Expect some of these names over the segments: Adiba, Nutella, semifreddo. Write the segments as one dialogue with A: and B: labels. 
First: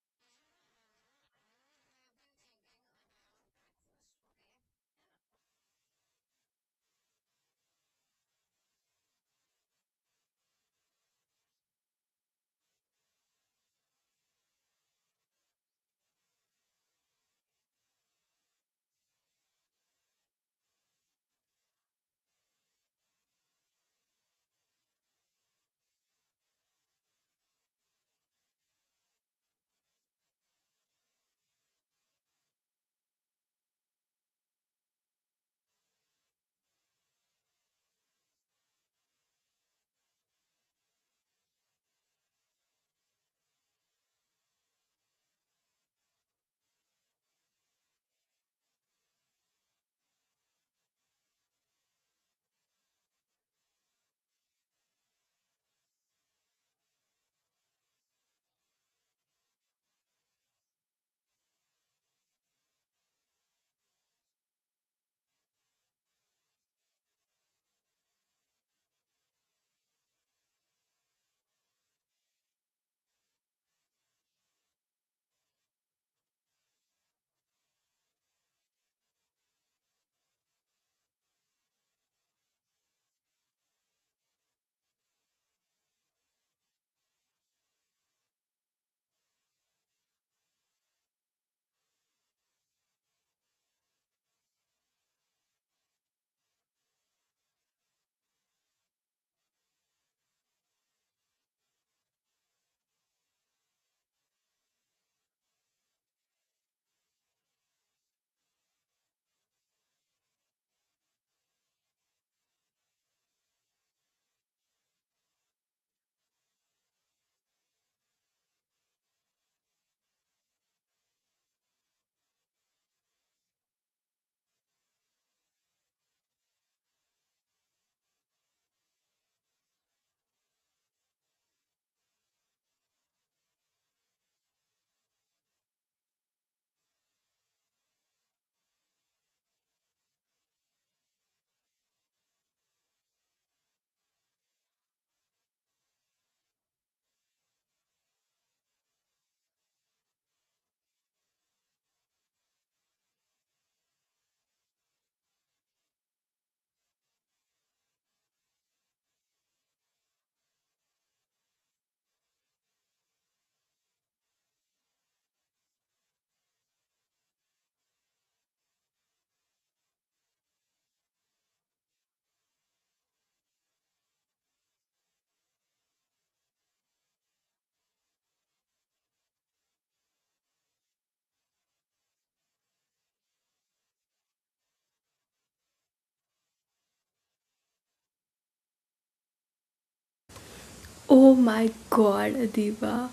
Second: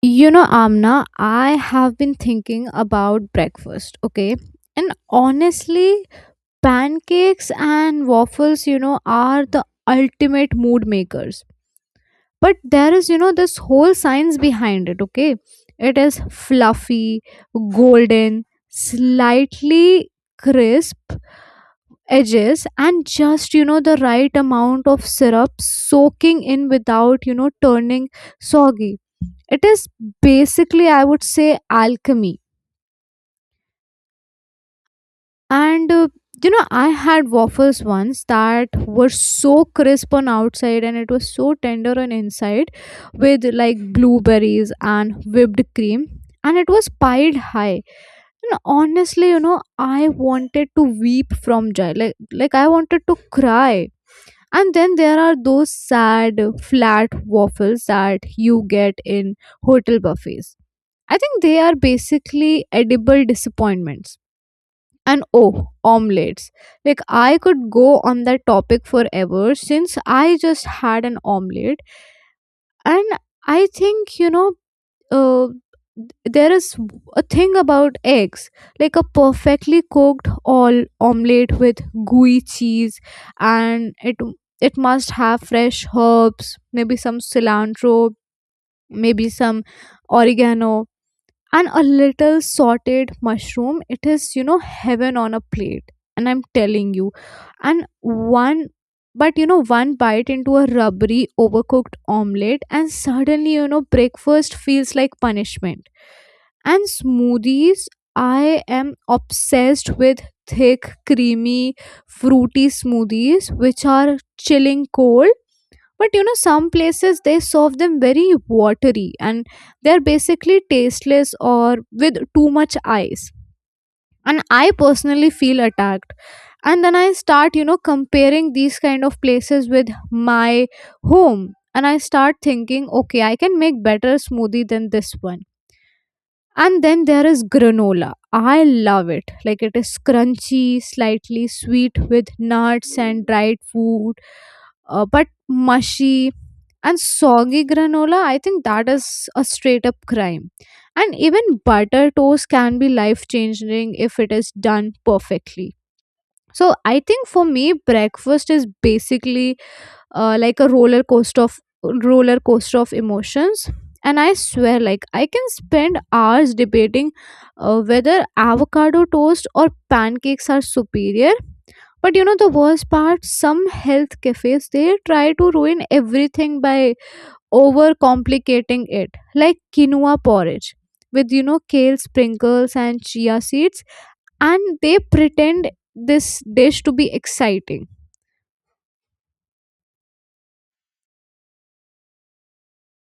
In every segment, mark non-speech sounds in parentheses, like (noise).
A: You know, Amna, I have been thinking about breakfast, okay? And honestly, pancakes and waffles, you know, are the ultimate mood makers. But there is, you know, this whole science behind it, okay? It is fluffy, golden, slightly crisp, edges and just the right amount of syrup soaking in without turning soggy. It is basically, I would say, alchemy. And you know, I had waffles once that were so crisp on outside and it was so tender on inside, with like blueberries and whipped cream, and it was piled high. And honestly, you know, I wanted to weep from joy, like I wanted to cry. And then there are those sad flat waffles that you get in hotel buffets. I think they are basically edible disappointments. And oh, omelettes. Like, I could go on that topic forever since I just had an omelette. And I think, uh, there is a thing about eggs, like a perfectly cooked all omelette with gooey cheese, and it must have fresh herbs, maybe some cilantro, maybe some oregano, and a little sauteed mushroom. It is, you know, heaven on a plate, and I'm telling you. And one But you know, one bite into a rubbery overcooked omelette and suddenly, you know, breakfast feels like punishment. And smoothies, I am obsessed with thick, creamy, fruity smoothies which are chilling cold. But you know, some places they serve them very watery and they're basically tasteless, or with too much ice. And I personally feel attacked. And then I start, you know, comparing these kind of places with my home. And I start thinking, okay, I can make better smoothie than this one. And then there is granola. I love it. Like, it is crunchy, slightly sweet with nuts and dried food, but mushy and soggy granola, I think that is a straight up crime. And even butter toast can be life changing if it is done perfectly. So I think for me, breakfast is basically, like a roller coaster of emotions. And I swear, like, I can spend hours debating whether avocado toast or pancakes are superior. But you know, the worst part, some health cafes they try to ruin everything by over complicating it, like quinoa porridge with, you know, kale sprinkles and chia seeds, and they pretend this dish to be exciting.
B: Oh my god, Adiba.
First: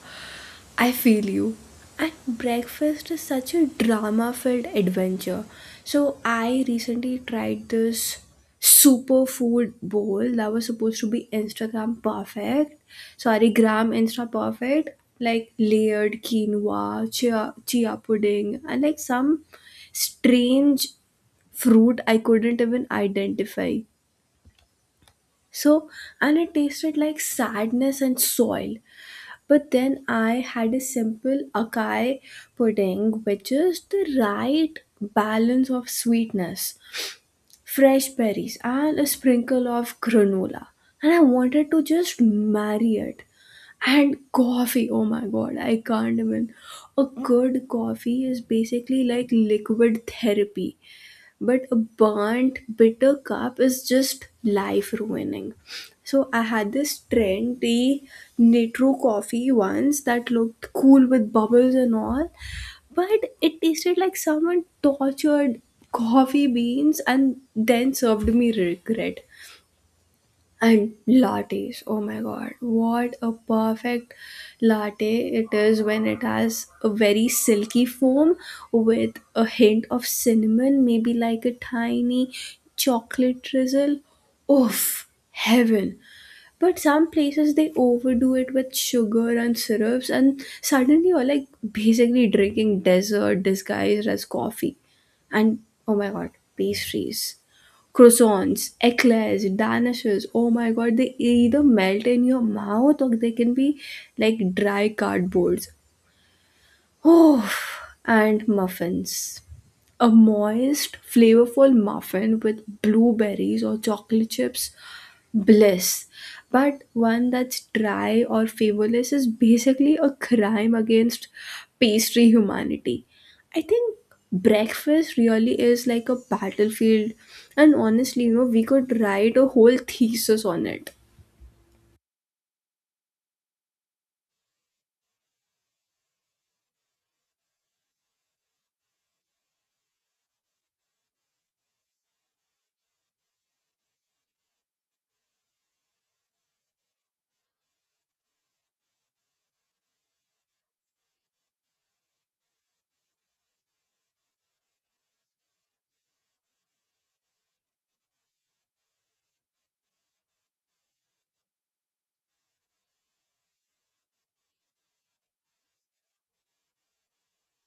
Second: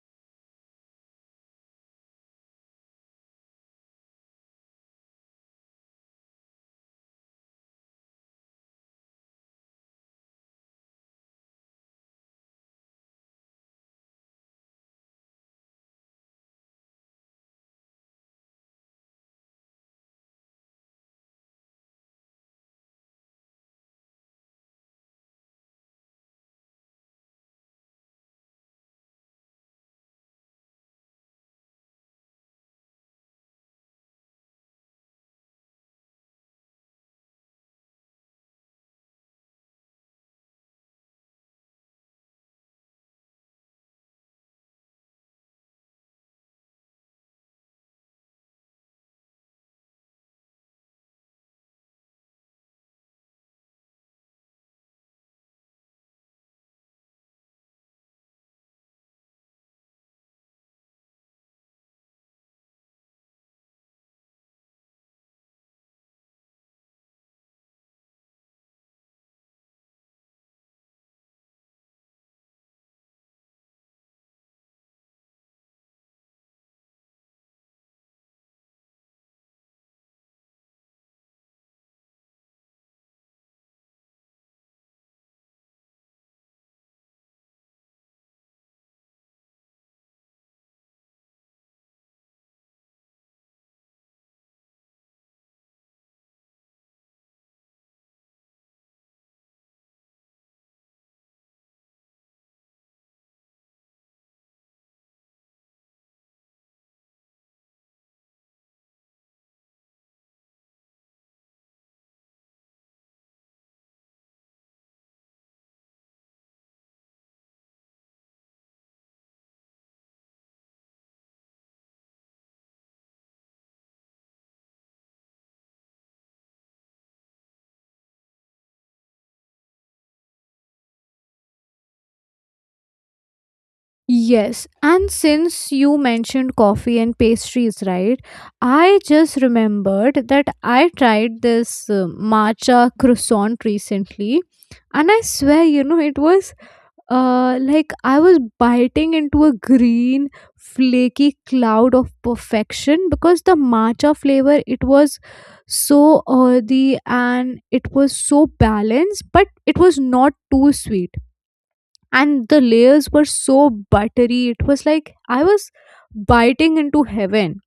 B: I feel you. And breakfast is such a drama filled adventure. I recently tried this superfood bowl that was supposed to be Instagram perfect. Sorry, gram Insta perfect. Like layered quinoa, chia pudding, and like some strange fruit I couldn't even identify. So, and it tasted like sadness and soil. But then I had a simple acai pudding with just the right balance of sweetness, fresh berries, and a sprinkle of granola. And I wanted to just marry it. And coffee, oh my god, I can't even. A good coffee is basically like liquid therapy, but a burnt bitter cup is just life ruining. So I had this trendy nitro coffee once that looked cool with bubbles and all, but it tasted like someone tortured coffee beans and then served me regret. And lattes, oh my god, what a perfect latte it is when it has a very silky foam with a hint of cinnamon, maybe like a tiny chocolate drizzle. Oof, heaven. But some places they overdo it with sugar and syrups, and suddenly you're like basically drinking dessert disguised as coffee. And oh my god, pastries. Croissants, eclairs, danishes. Oh my god, they either melt in your mouth or they can be like dry cardboards. Oh, and muffins. A moist, flavorful muffin with blueberries or chocolate chips, bliss. But one that's dry or favorless is basically a crime against pastry humanity. I think breakfast really is like a battlefield, and honestly, you know, we could write a whole thesis on it.
A: Yes, and since you mentioned coffee and pastries, right? I just remembered that I tried this matcha croissant recently, and I swear, you know, it was like I was biting into a green, flaky cloud of perfection, because the matcha flavor, it was so earthy and it was so balanced, but it was not too sweet, and the layers were so buttery. It was like I was biting into heaven.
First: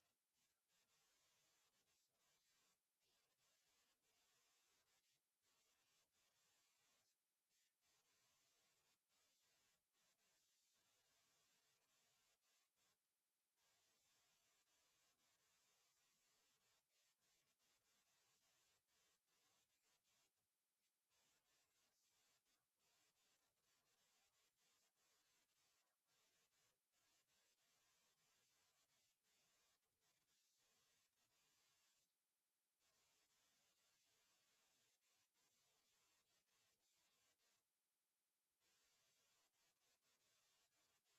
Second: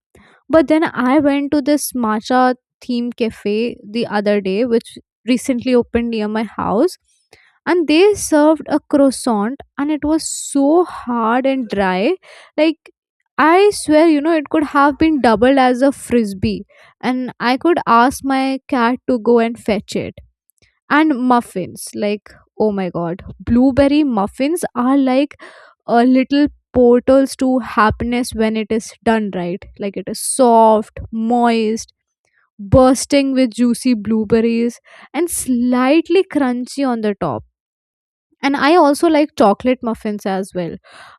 A: But then I went to this matcha theme cafe the other day, which recently opened near my house. And they served a croissant, and it was so hard and dry. Like, I swear, you know, it could have been doubled as a frisbee. And I could ask my cat to go and fetch it. And muffins, like, oh my god, blueberry muffins are like a little portals to happiness when it is done right. Like, it is soft, moist, bursting with juicy blueberries, and slightly crunchy on the top. And I also like chocolate muffins as well.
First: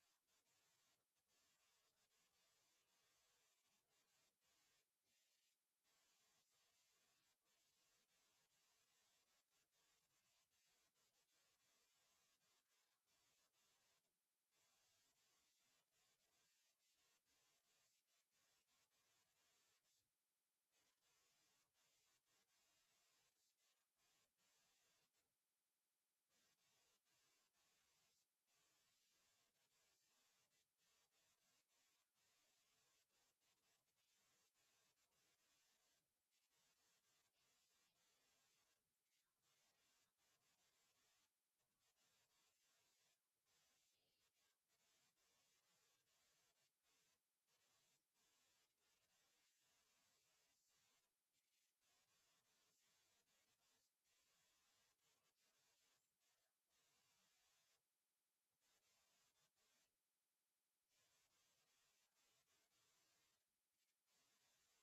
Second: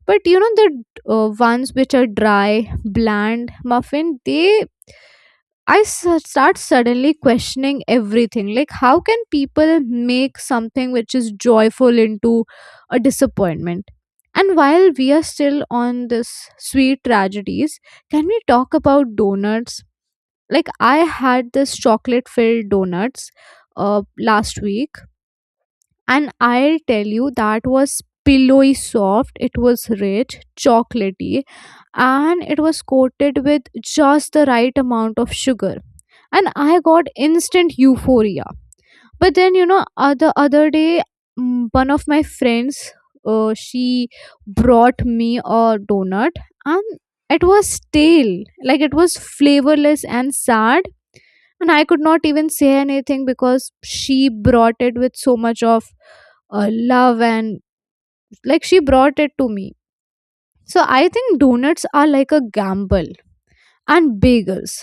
A: But you know, the ones which are dry, bland muffin, they start suddenly questioning everything. Like, how can people make something which is joyful into a disappointment? And while we are still on this sweet tragedies, can we talk about donuts? Like, I had this chocolate filled donuts last week, and I'll tell you that was pillowy soft, it was rich, chocolatey, and it was coated with just the right amount of sugar, and I got instant euphoria. But then, you know, the other day, one of my friends, she brought me a donut, and it was stale, like it was flavorless and sad. And I could not even say anything because she brought it with so much of love, and like, she brought it to me. So I think donuts are like a gamble. And bagels,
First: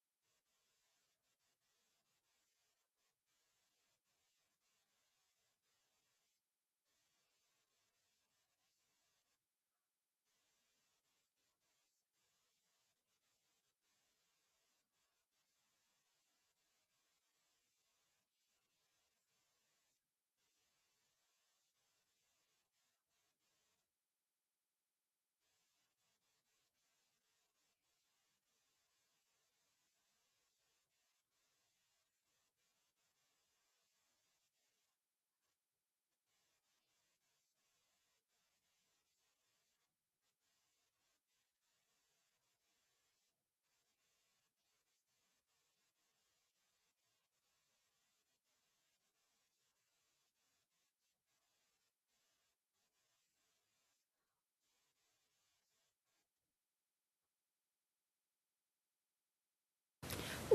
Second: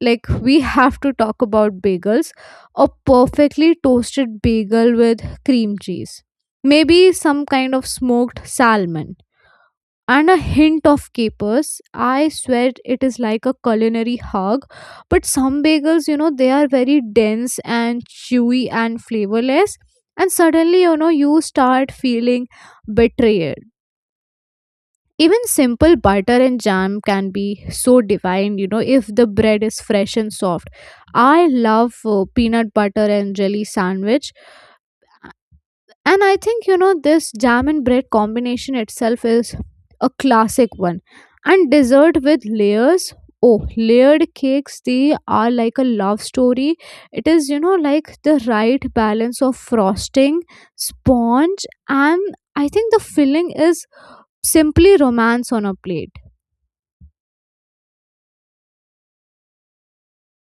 A: like we have to talk about bagels. A perfectly toasted bagel with cream cheese, maybe some kind of smoked salmon and a hint of capers, I swear, it is like a culinary hug. But some bagels, you know, they are very dense and chewy and flavorless, and suddenly, you know, you start feeling betrayed. Even simple butter and jam can be so divine, you know, if the bread is fresh and soft. I love peanut butter and jelly sandwich. And I think, you know, this jam and bread combination itself is a classic one. And dessert with layers. Oh, layered cakes, they are like a love story. It is, you know, like the right balance of frosting, sponge, and I think the filling is simply romance on a plate.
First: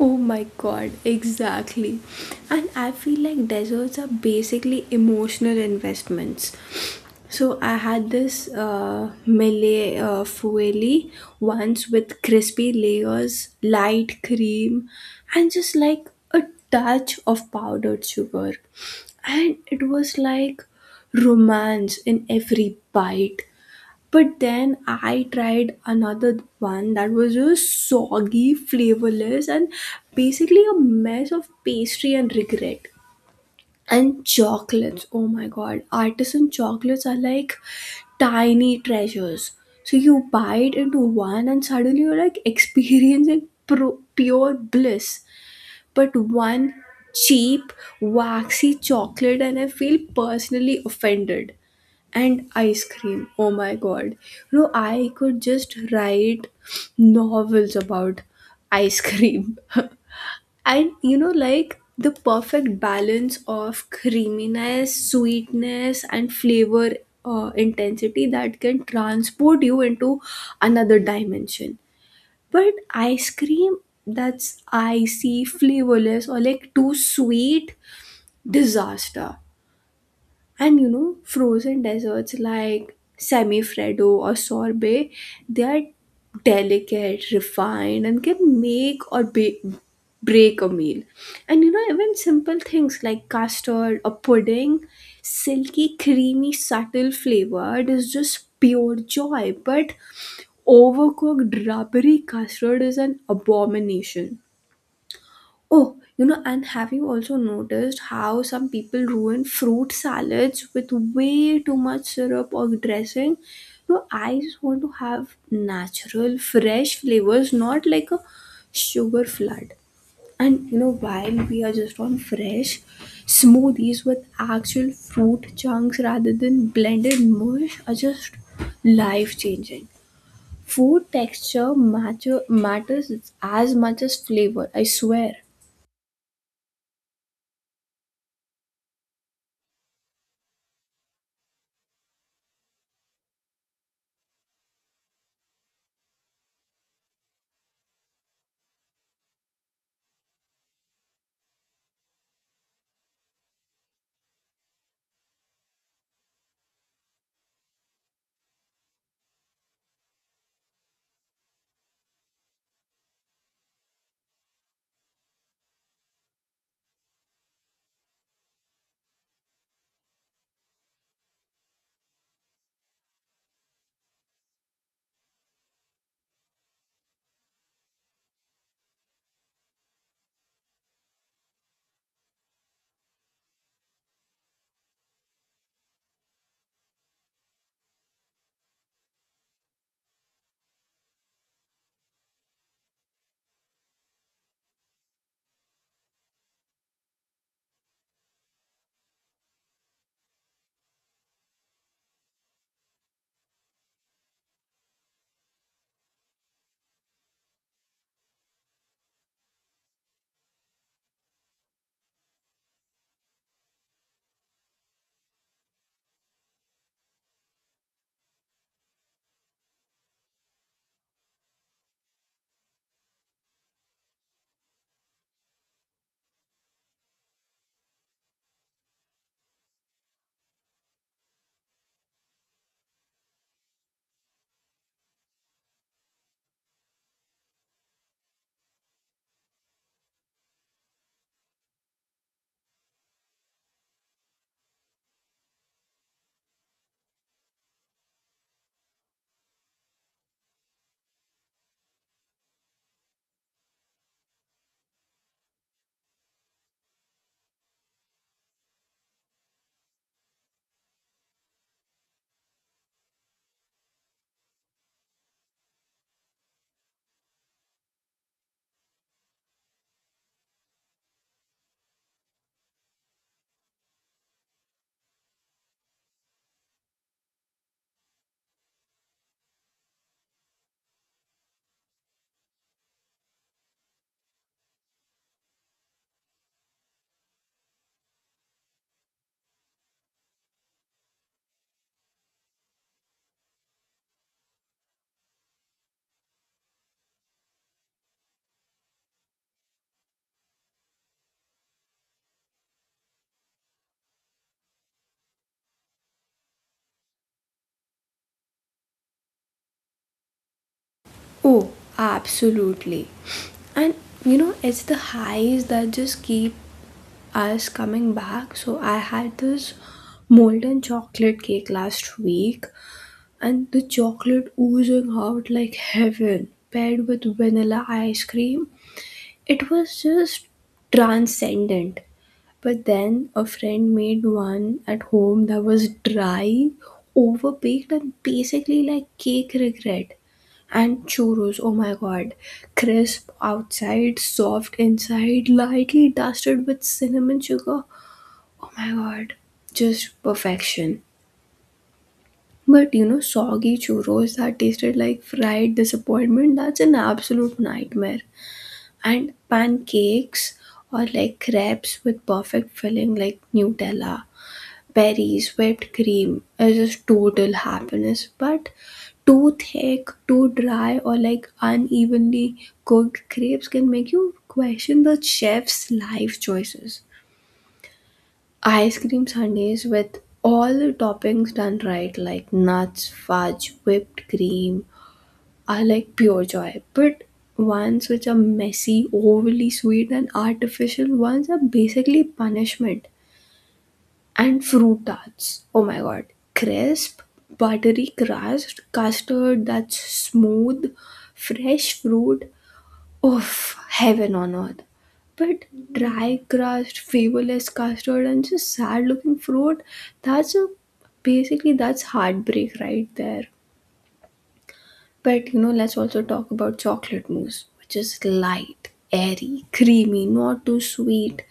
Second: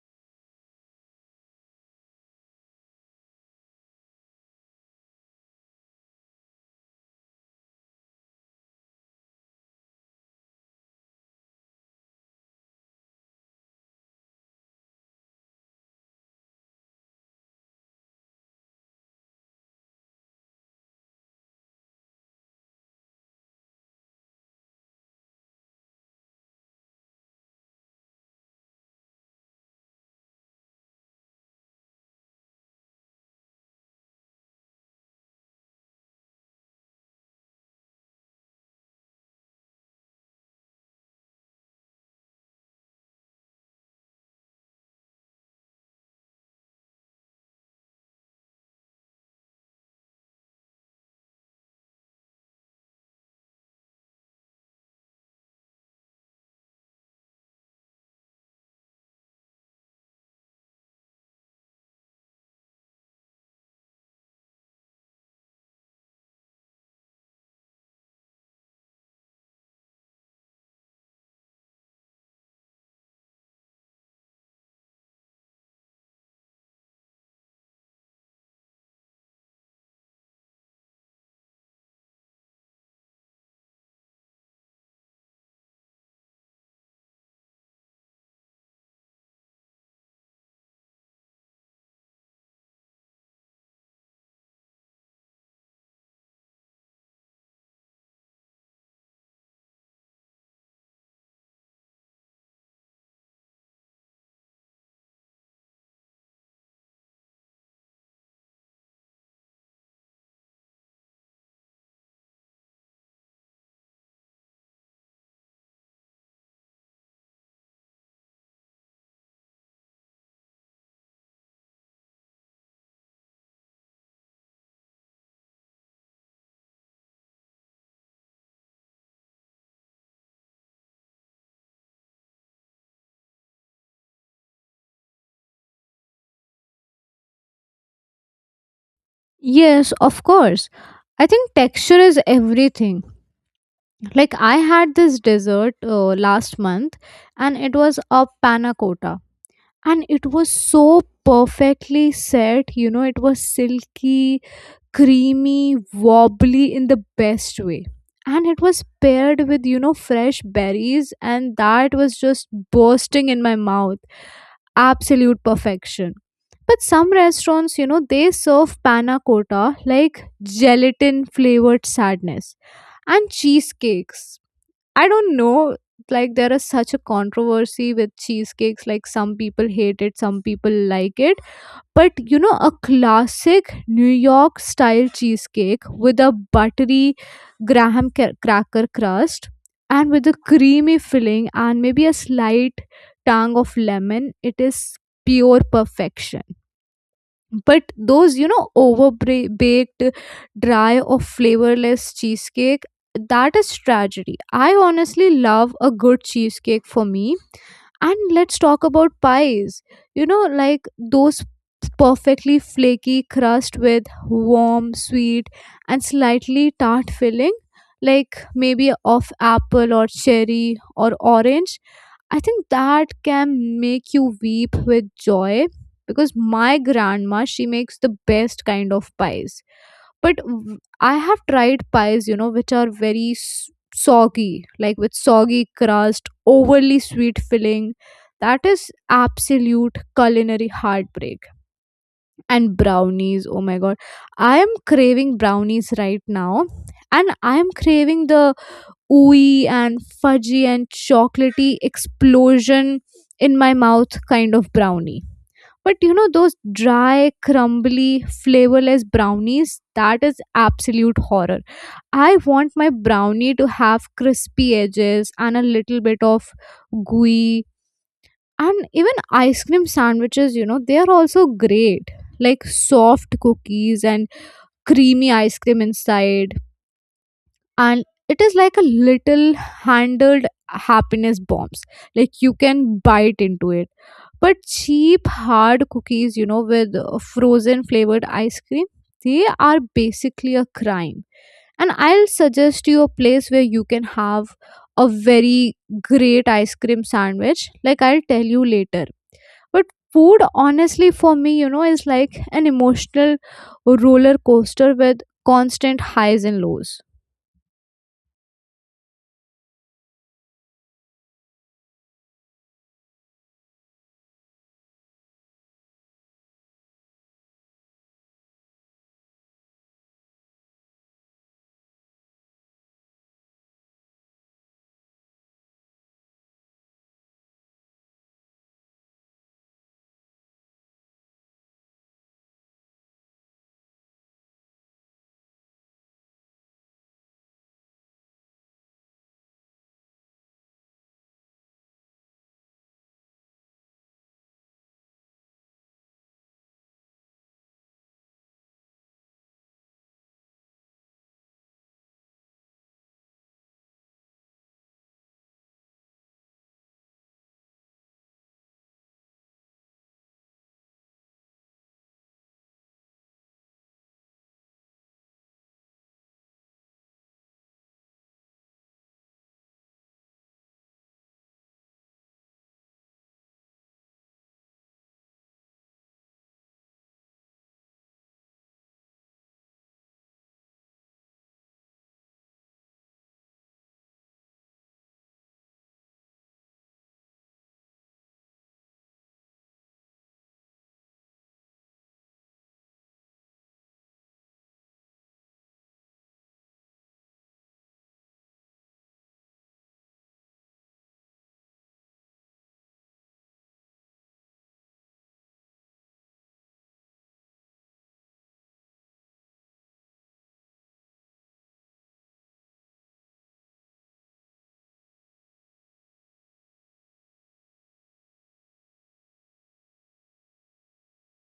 B: Oh my god, exactly. And I feel like deserts are basically emotional investments. So I had this Malay fueli once with crispy layers, light cream, and just like a touch of powdered sugar. And it was like romance in every bite. But then I tried another one that was just soggy, flavorless, and basically a mess of pastry and regret. And chocolates, oh my god, artisan chocolates are like tiny treasures. So you bite into one, and suddenly you're like (laughs) experiencing pure bliss. But one cheap, waxy chocolate, and I feel personally offended. And ice cream, oh my god. You know, I could just write novels about ice cream. (laughs) And you know, like the perfect balance of creaminess, sweetness, and flavor intensity that can transport you into another dimension. But ice cream that's icy, flavorless, or like too sweet, disaster. And you know, frozen desserts like semifreddo or sorbet, they are delicate, refined, and can make or break a meal. And you know, even simple things like custard or pudding, silky, creamy, subtle flavor, it is just pure joy. But overcooked rubbery custard is an abomination. Oh, you know, and have you also noticed how some people ruin fruit salads with way too much syrup or dressing? No, I just want to have natural, fresh flavors, not like a sugar flood. And you know, while we are just on fresh, smoothies with actual fruit chunks rather than blended mush are just life changing. Food matters as much as flavor, I swear.
A: Yes, of course. I think texture is everything. Like, I had this dessert last month, and it was a panna cotta, and it was so perfectly set, you know, it was silky, creamy, wobbly in the best way. And it was paired with, you know, fresh berries, and that was just bursting in my mouth. Absolute perfection. But some restaurants, you know, they serve panna cotta like gelatin flavored sadness. And cheesecakes, I don't know, like, there is such a controversy with cheesecakes. Like, some people hate it, some people like it. But you know, a classic New York style cheesecake with a buttery cracker crust, and with a creamy filling and maybe a slight tang of lemon, it is pure perfection. But those, you know, over baked, dry or flavorless cheesecake, that is tragedy. I honestly love a good cheesecake, for me. And let's talk about pies. You know, like those perfectly flaky crust with warm, sweet, and slightly tart filling, like maybe of apple or cherry or orange. I think that can make you weep with joy, because my grandma, she makes the best kind of pies. But I have tried pies, you know, which are very soggy, like with soggy crust, overly sweet filling. That is absolute culinary heartbreak. And brownies, oh my god. I am craving brownies right now. And I am craving the ooey and fudgy and chocolatey explosion in my mouth kind of brownie. But you know, those dry, crumbly, flavorless brownies, that is absolute horror. I want my brownie to have crispy edges and a little bit of gooey. And even ice cream sandwiches, you know, they are also great. Like, soft cookies and creamy ice cream inside, and it is like a little handled happiness bombs, like you can bite into it. But cheap hard cookies, you know, with frozen flavored ice cream, they are basically a crime. And I'll suggest you a place where you can have a very great ice cream sandwich, like I'll tell you later. But food, honestly, for me, you know, is like an emotional roller coaster with constant highs and lows.
B: Oh, absolutely. And you know, it's the highs that just keep us coming back. So I had this molten chocolate cake last week, and the chocolate oozing out like (laughs) heaven, paired with vanilla ice cream. It was just transcendent. But then a friend made one at home that was dry, overbaked, and basically like cake regret. And churros, oh my god. Crisp outside, soft inside, lightly dusted with cinnamon sugar. Oh my god. Just perfection. But you know, soggy churros that tasted like fried disappointment, that's an absolute nightmare. And pancakes or like crepes with perfect filling like Nutella, berries, whipped cream is just total happiness. But too thick, too dry, or like unevenly cooked crepes can make you question the chef's life choices. Ice cream sundaes with all the toppings done right, like nuts, fudge, whipped cream, I like pure joy, but ones which are messy, overly sweet, and artificial ones are basically punishment. And fruit tarts. Oh my god. Crisp, buttery crust, custard that's smooth, fresh fruit. Oof, heaven on earth. But dry crust, flavorless custard, and just sad looking fruit, that's a basically that's heartbreak right there. But you know, let's also talk about chocolate mousse, which is light, airy, creamy, not too sweet.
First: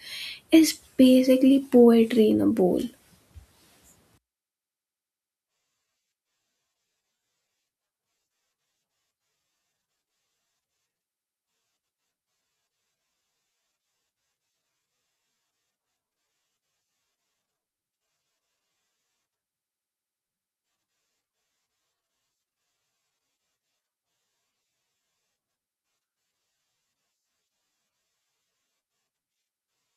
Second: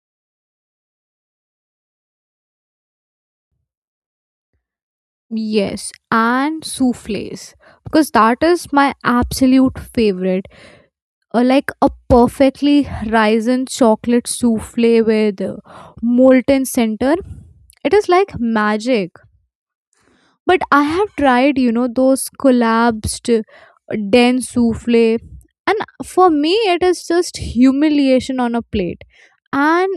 B: It's basically poetry in a bowl.
A: Yes, and souffles, because that is my absolute favorite. Like a perfectly risen chocolate souffle with molten center. It is like magic. But I have tried, you know, those collapsed, dense souffle, and for me, it is just humiliation on a plate. And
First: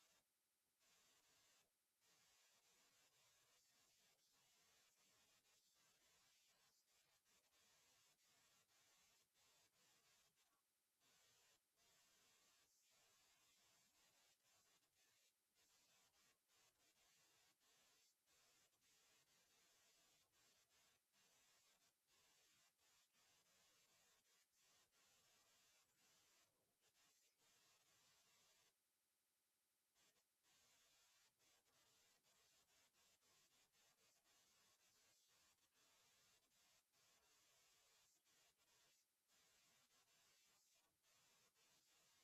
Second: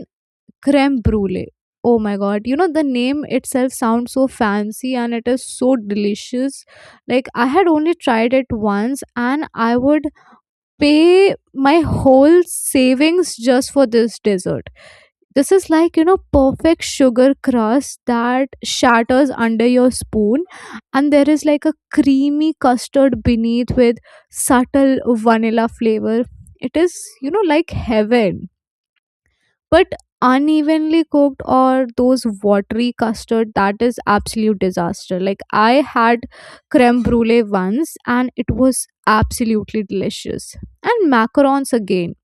A: creme brulee. Oh my god, you know, the name itself sounds so fancy and it is so delicious. Like, I had only tried it once and I would pay my whole savings just for this dessert. This is like, you know, perfect sugar crust that shatters under your spoon, and there is like a creamy custard beneath with subtle vanilla flavor. It is, you know, like heaven. But unevenly cooked or those watery custard, that is absolute disaster. Like, I had creme brulee once and it was absolutely delicious. And macarons again.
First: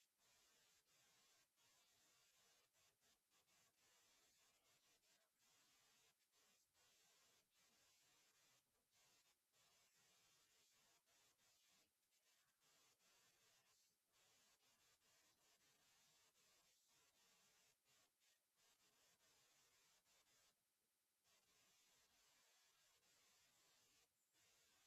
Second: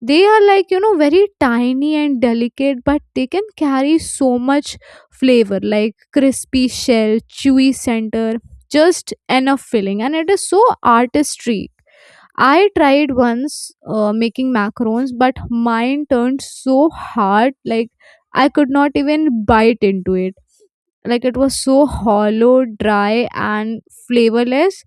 A: They are like, you know, very tiny and delicate, but they can carry so much flavor, like crispy shell, chewy center, just enough filling. And it is so artistry. I tried once making macarons, but mine turned so hard, like I could not even bite into it. Like, it was so hollow, dry, and flavorless.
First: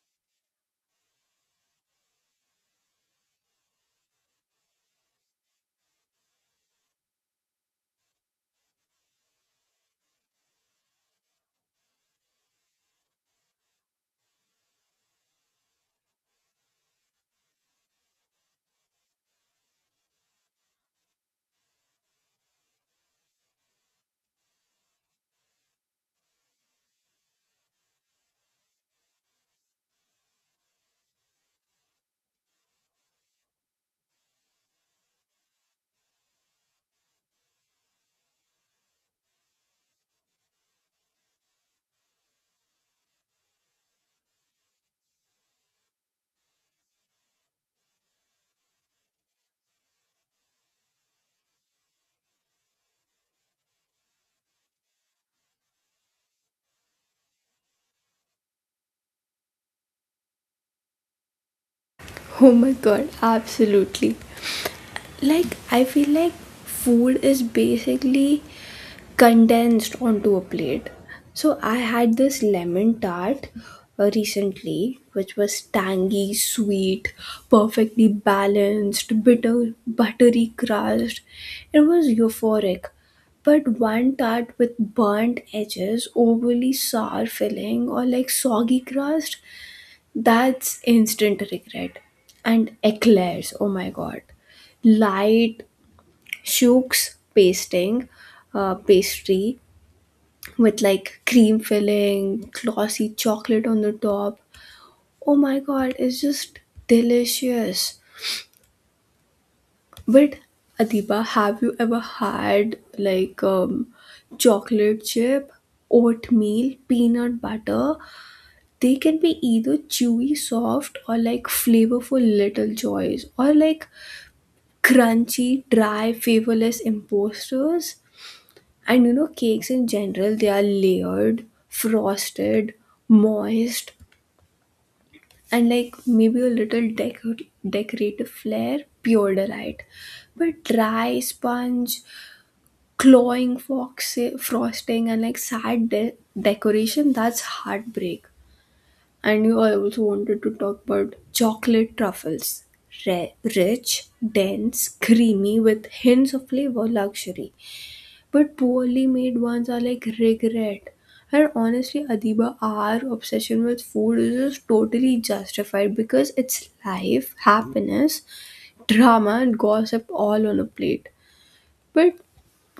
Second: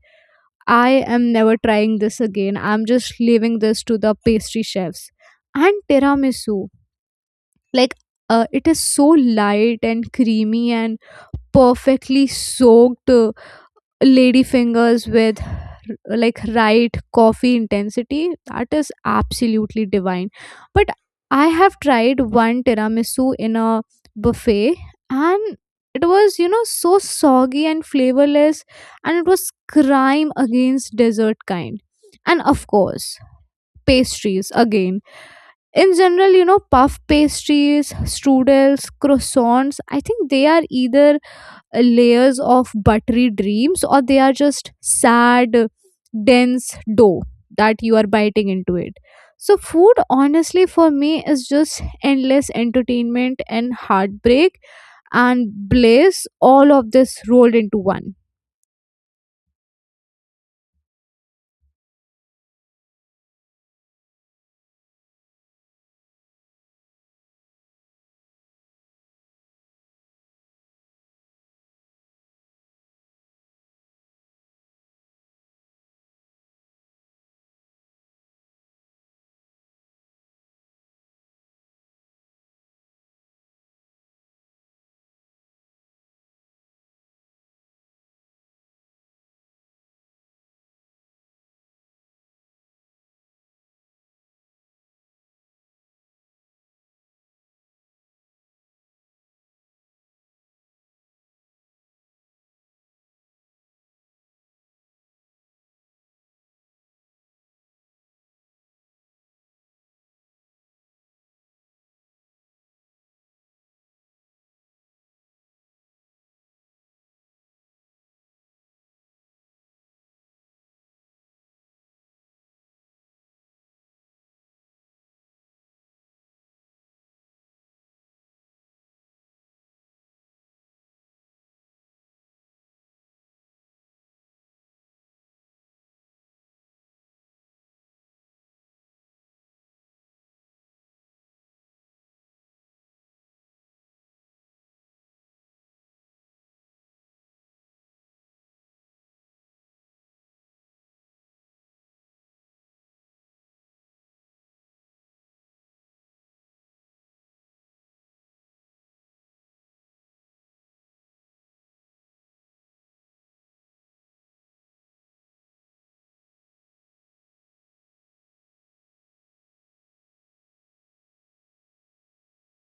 A: I am never trying this again. I'm just leaving this to the pastry chefs. And tiramisu, like it is so light and creamy and perfectly soaked lady fingers with right coffee intensity that is absolutely divine, but I have tried one tiramisu in a buffet, and it was, so soggy and flavorless, and it was crime against dessert kind. And of course, pastries again in general, puff pastries, strudels, croissants. I think they are either layers of buttery dreams, or they are just sad, dense dough that you are biting into it. So food honestly for me is just endless entertainment and heartbreak and bliss, all of this rolled into one.
B: Oh my god, absolutely. Like, I feel like food is basically condensed onto a plate. So I had this lemon tart recently, which was tangy, sweet, perfectly balanced, bitter, buttery crust. It was euphoric. But one tart with burnt edges, overly sour filling, or like soggy crust, that's instant regret. And eclairs, oh my god. Light, shooks pasting, pastry with like cream filling, glossy chocolate on the top. Oh my god, it's just delicious. But Adiba, have you ever had like chocolate chip, oatmeal, peanut butter? They can be either chewy, soft, or like flavorful little joys, or like crunchy, dry, flavorless imposters. And you know, cakes in general, they are layered, frosted, moist, and like maybe a little decorative flair, pure delight. But dry sponge, clawing fox frosting, and like sad decoration, that's heartbreak. And you I also wanted to talk about chocolate truffles. Rich, dense, creamy, with hints of flavor, luxury. But poorly made ones are like regret. And honestly, Adiba, our obsession with food is just totally justified because it's life, happiness, drama, and gossip all on a plate. But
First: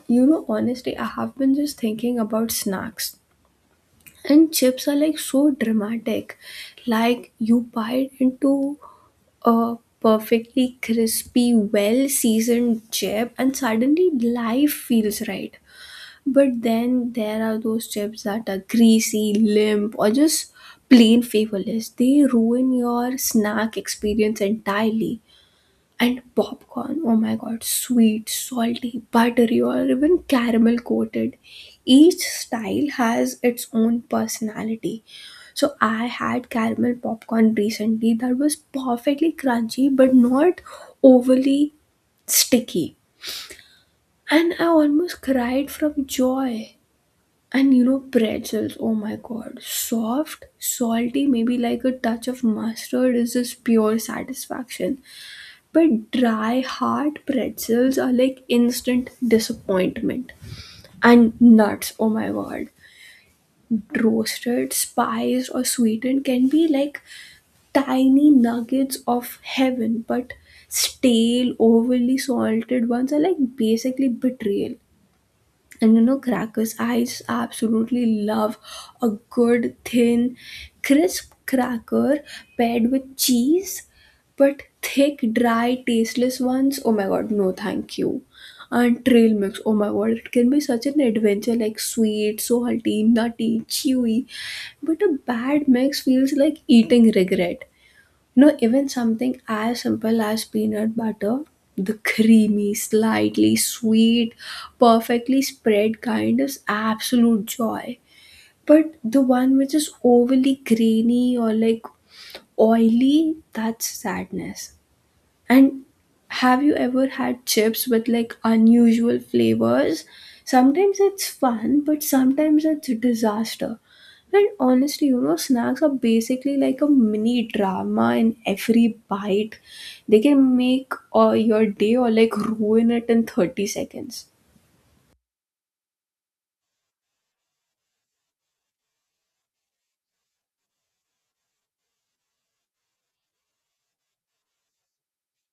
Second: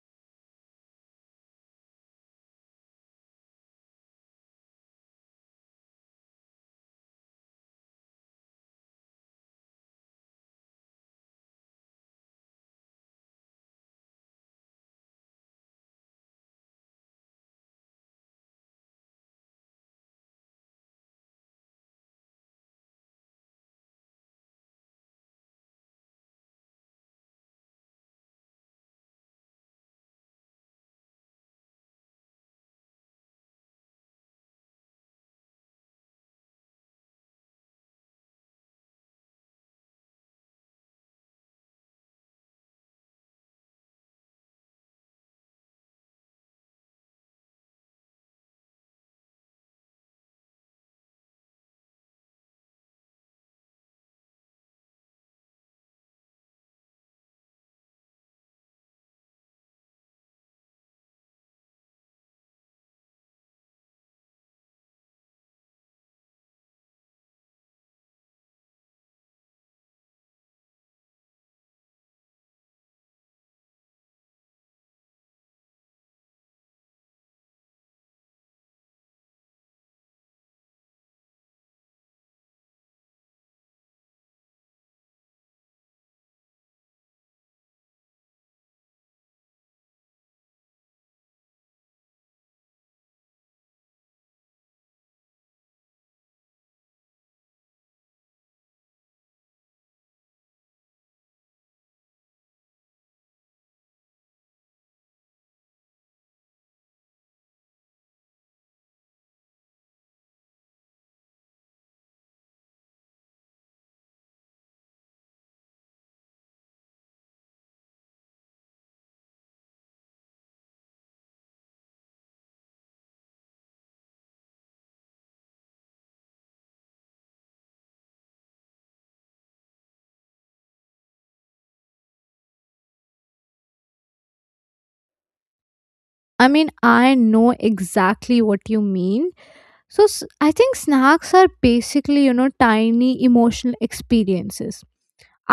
B: you know, honestly, I have been just thinking about snacks. And chips are like so dramatic. Like you bite into a perfectly crispy, well seasoned chip, and suddenly life feels right. But then there are those chips that are greasy, limp, or just plain flavorless. They ruin your snack experience entirely. And popcorn, oh my god, sweet, salty, buttery, or even caramel coated. Each style has its own personality. So I had caramel popcorn recently that was perfectly crunchy but not overly sticky. And I almost cried from joy. And you know, pretzels, oh my god, soft, salty, maybe like a touch of mustard is just pure satisfaction. But dry, hard pretzels are like instant disappointment. And nuts, oh my god, roasted, spiced, or sweetened can be like tiny nuggets of heaven, but stale, overly salted ones are like basically betrayal. And you know, crackers, I just absolutely love a good, thin, crisp cracker paired with cheese, but thick, dry, tasteless ones. Oh my god, no, thank you. And trail mix, oh my god, it can be such an adventure like sweet, salty, nutty, chewy, but a bad mix feels like eating regret. No, even something as simple as peanut butter, the creamy, slightly sweet, perfectly spread kind is absolute joy. But the one which is overly grainy or like oily, that's sadness. And have you ever had chips with like unusual flavors? Sometimes it's fun, but sometimes it's a disaster. And honestly, you know, snacks are basically like a mini drama in every bite. They can make your day or like ruin it in 30 seconds.
A: I mean, I know exactly what you mean. I think snacks are basically, tiny emotional experiences.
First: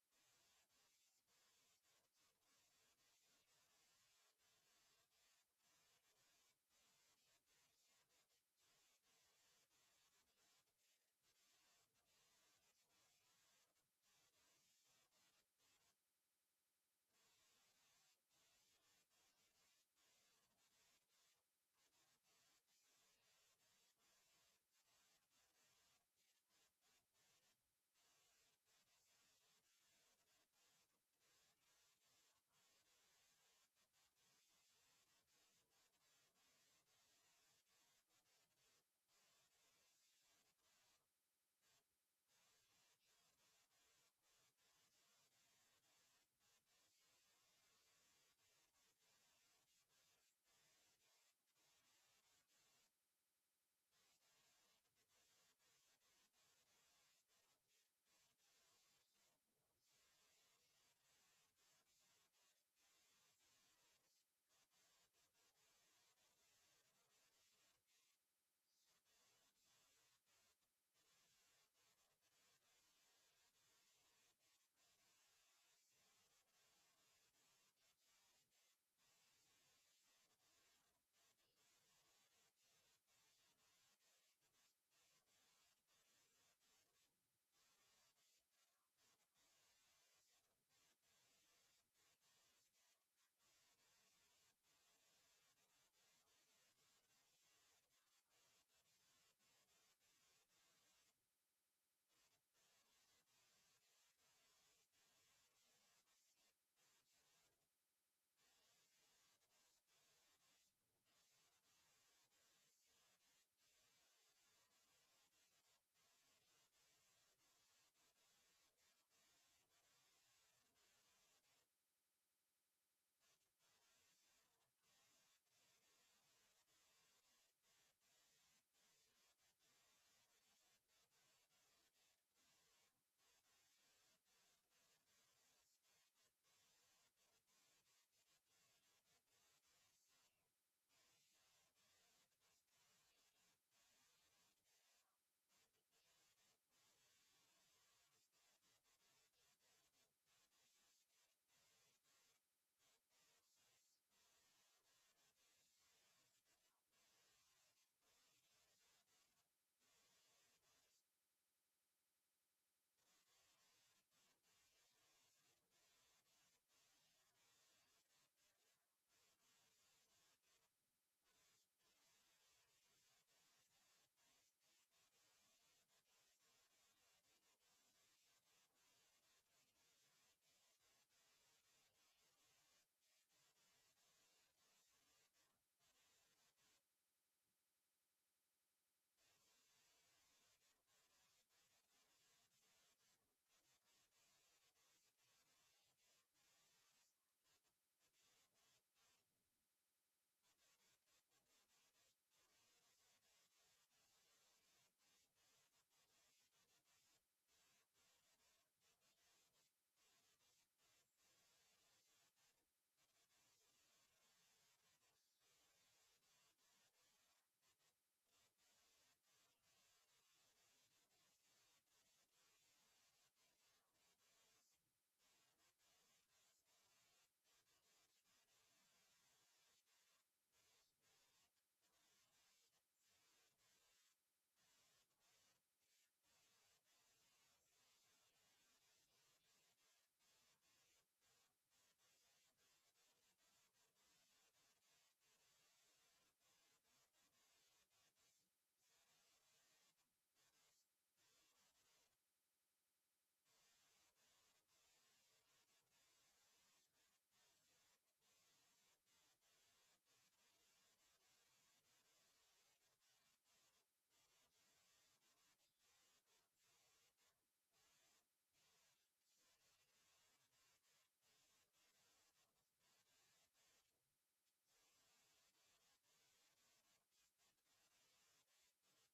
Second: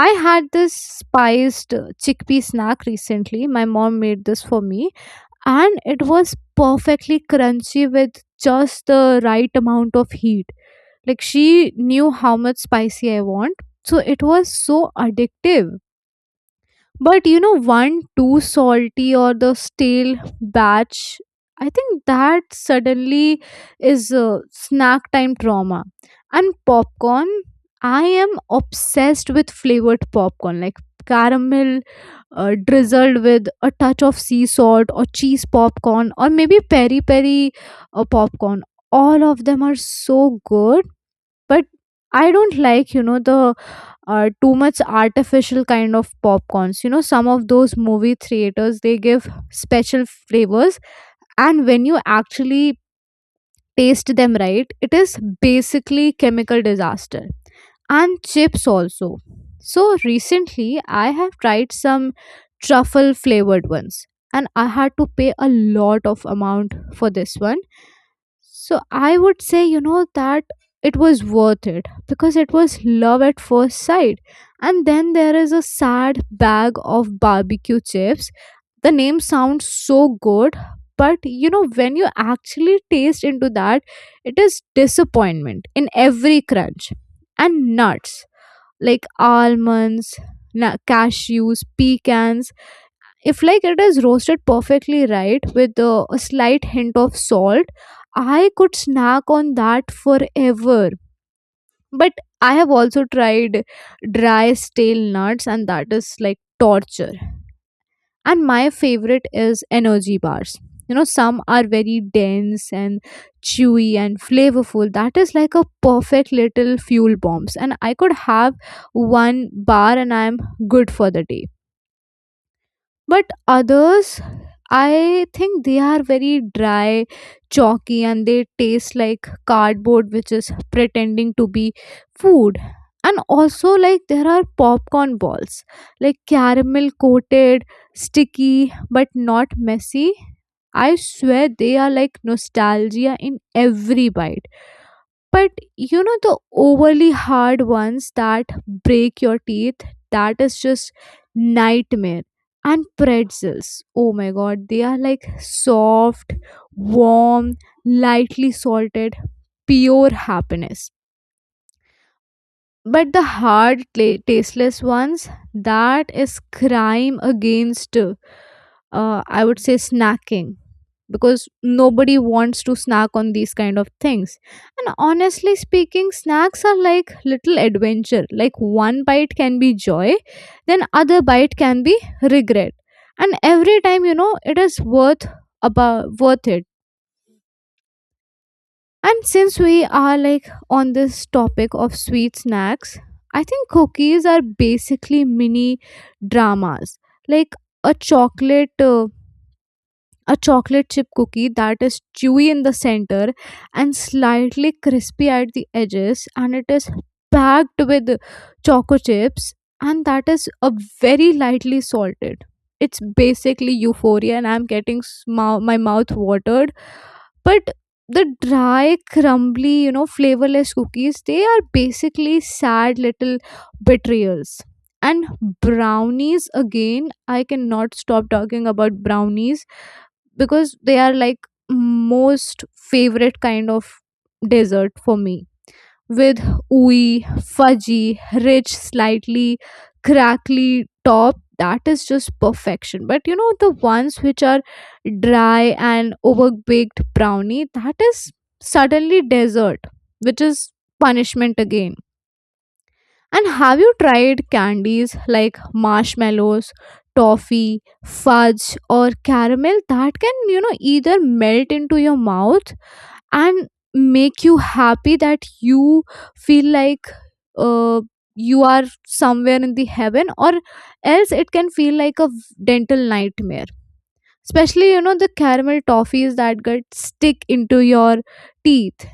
A: I had this spiced chickpea snack recently. My mom made this for me, and it was perfectly crunchy with just the right amount of heat. Like, she knew how much spicy I want, so it was so addictive. But you know, one too salty or the stale batch, I think that suddenly is snack time trauma. And popcorn, I am obsessed with flavored popcorn, like caramel drizzled with a touch of sea salt, or cheese popcorn, or maybe peri peri popcorn. All of them are so good, but I don't like, you know, the too much artificial kind of popcorns. You know, some of those movie theaters, they give special flavors, and when you actually taste them, right, it is basically chemical disaster. And chips also, so recently I have tried some truffle flavored ones, and I had to pay a lot of amount for this one. So I would say, you know, that it was worth it because it was love at first sight. And then there is a sad bag of barbecue chips. The name sounds so good, but you know, when you actually taste into that, it is disappointment in every crunch. And nuts like almonds, cashews, pecans, if like it is roasted perfectly, right, with a slight hint of salt, I could snack on that forever. But I have also tried dry, stale nuts, and that is like torture. And my favorite is energy bars. You know, some are very dense and chewy and flavorful. That is like a perfect little fuel bombs, and I could have one bar and I'm good for the day. But others, I think they are very dry, chalky, and they taste like cardboard which is pretending to be food. And also, like, there are popcorn balls, like caramel coated, sticky but not messy. I swear they are like nostalgia in every bite. But you know, the overly hard ones that break your teeth, that is just nightmare. And pretzels, oh my god, they are like soft, warm, lightly salted, pure happiness. But the hard, tasteless ones, that is crime against, I would say, snacking. Because nobody wants to snack on these kind of things. And honestly speaking, snacks are like little adventure. Like one bite can be joy, then other bite can be regret. And every time, you know, it is worth about worth it. And since we are like on this topic of sweet snacks, I think cookies are basically mini dramas. Like a chocolate uh, a chocolate chip cookie that is chewy in the center and slightly crispy at the edges, and it is packed with choco chips, and that is a very lightly salted. It's basically euphoria, and I'm getting my mouth watered. But the dry, crumbly, you know, flavorless cookies, they are basically sad little betrayals. And brownies, again, I cannot stop talking about brownies because they are like most favorite kind of dessert for me, with ooey, fudgy, rich, slightly crackly top. That is just perfection. But you know, the ones which are dry and overbaked brownie, that is suddenly dessert which is punishment again. And have you tried candies like marshmallows, toffee, fudge, or caramel, that can, you know, either melt into your mouth and make you happy that you feel like uh, you are somewhere in the heaven, or else it can feel like a dental nightmare. Especially, you know, the caramel toffees that get stick into your teeth.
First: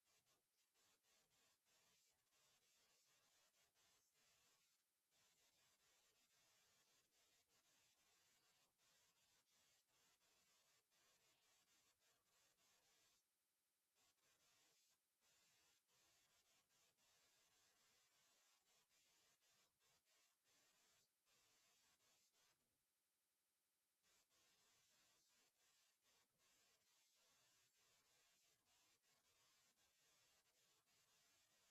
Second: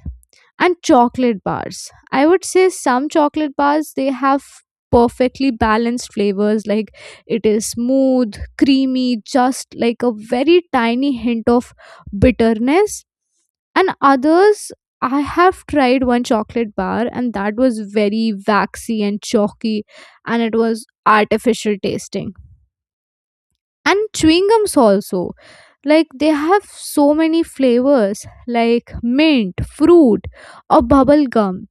A: And chocolate bars, I would say some chocolate bars they have perfectly balanced flavors, like it is smooth, creamy, just like a very tiny hint of bitterness. And others, I have tried one chocolate bar and that was very waxy and chalky, and it was artificial tasting. And chewing gums also, like they have so many flavors like mint, fruit, or bubble gum.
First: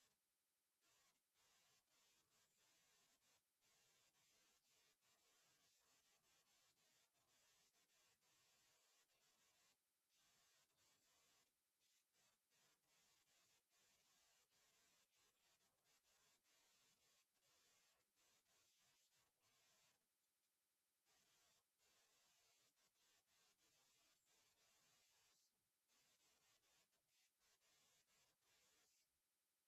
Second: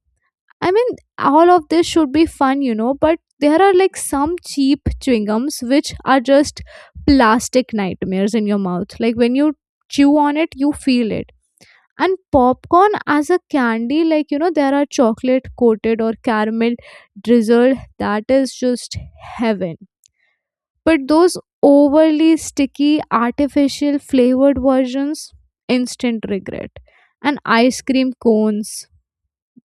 A: I mean, all of this should be fun, you know, but there are like some cheap chewing gums which are just plastic nightmares in your mouth. Like when you chew on it, you feel it. And popcorn as a candy, like, you know, there are chocolate coated or caramel drizzled, that is just heaven. But those overly sticky, artificial flavored versions, instant regret. And ice cream cones,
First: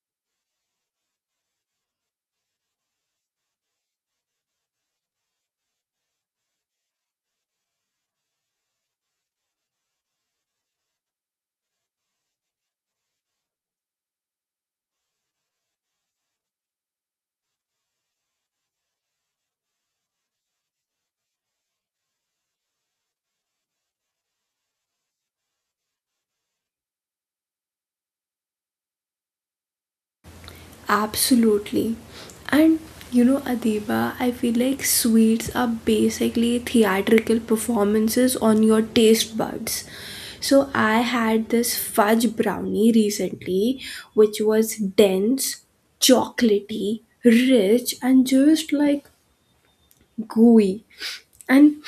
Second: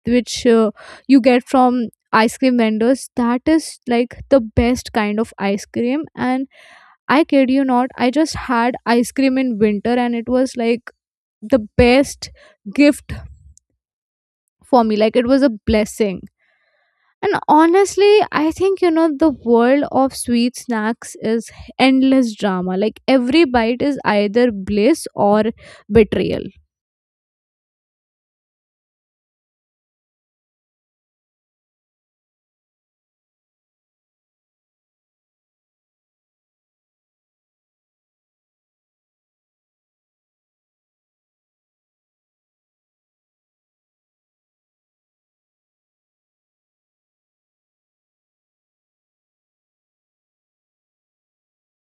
A: which you get from ice cream vendors, that is like the best kind of ice cream. And I kid you not, I just had ice cream in winter and it was like the best gift for me. Like it was a blessing. And honestly, I think, you know, the world of sweet snacks is endless drama. Like every bite is either bliss or betrayal.
B: Absolutely. And you know, Adiba, I feel like sweets are basically theatrical performances on your taste buds. So I had this fudge brownie recently, which was dense, chocolatey, rich, and just like gooey. And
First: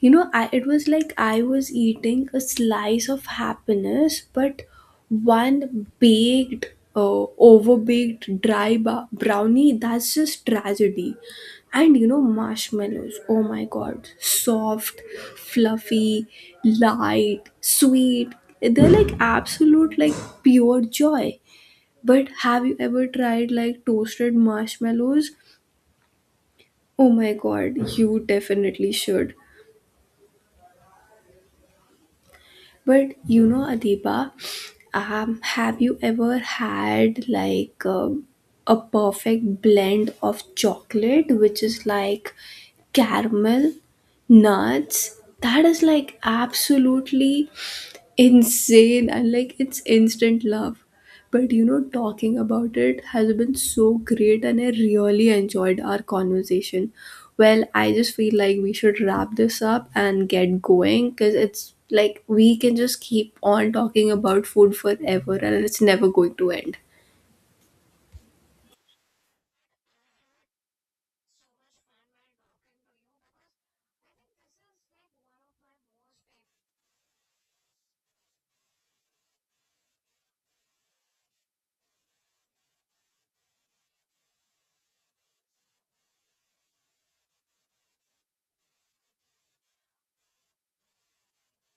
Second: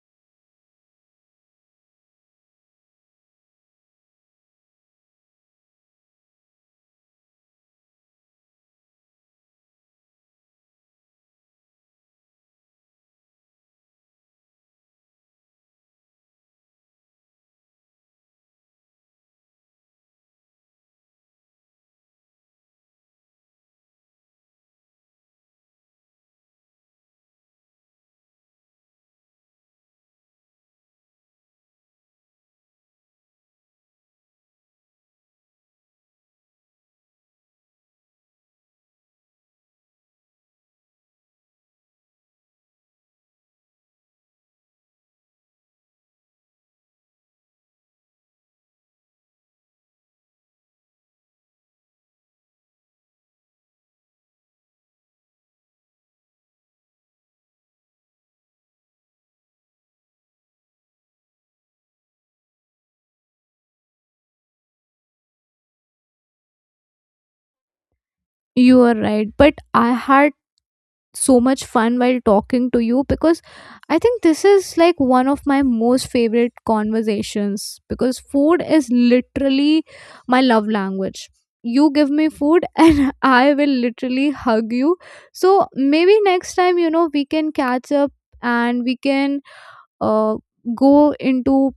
B: you know it was like I was eating a slice of happiness. But one baked overbaked dry brownie, that's just tragedy. And you know, marshmallows, oh my god, soft, fluffy, light, sweet, they're like absolute, like pure joy. But have you ever tried like toasted marshmallows? Oh my god, you definitely should. But you know, Adiba, have you ever had like a perfect blend of chocolate, which is like caramel, nuts? That is like absolutely insane, and like it's instant love. But you know, talking about it has been so great and I really enjoyed our conversation. Well, I just feel like we should wrap this up and get going because it's like we can just keep on talking about food forever and it's never going to end.
A: You are right, but I had so much fun while talking to you because I think this is like one of my most favorite conversations, because food is literally my love language. You give me food (laughs) and I will literally hug you. So maybe next time, you know, we can catch up and we can uh, go into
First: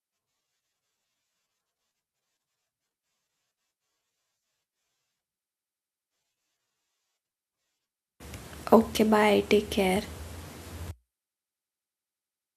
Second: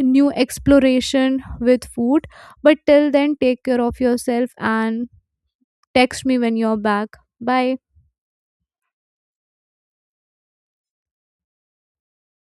A: new exploration with food. But till then, take care of yourself and text me when you're back. Bye.
B: Okay, bye. Take care.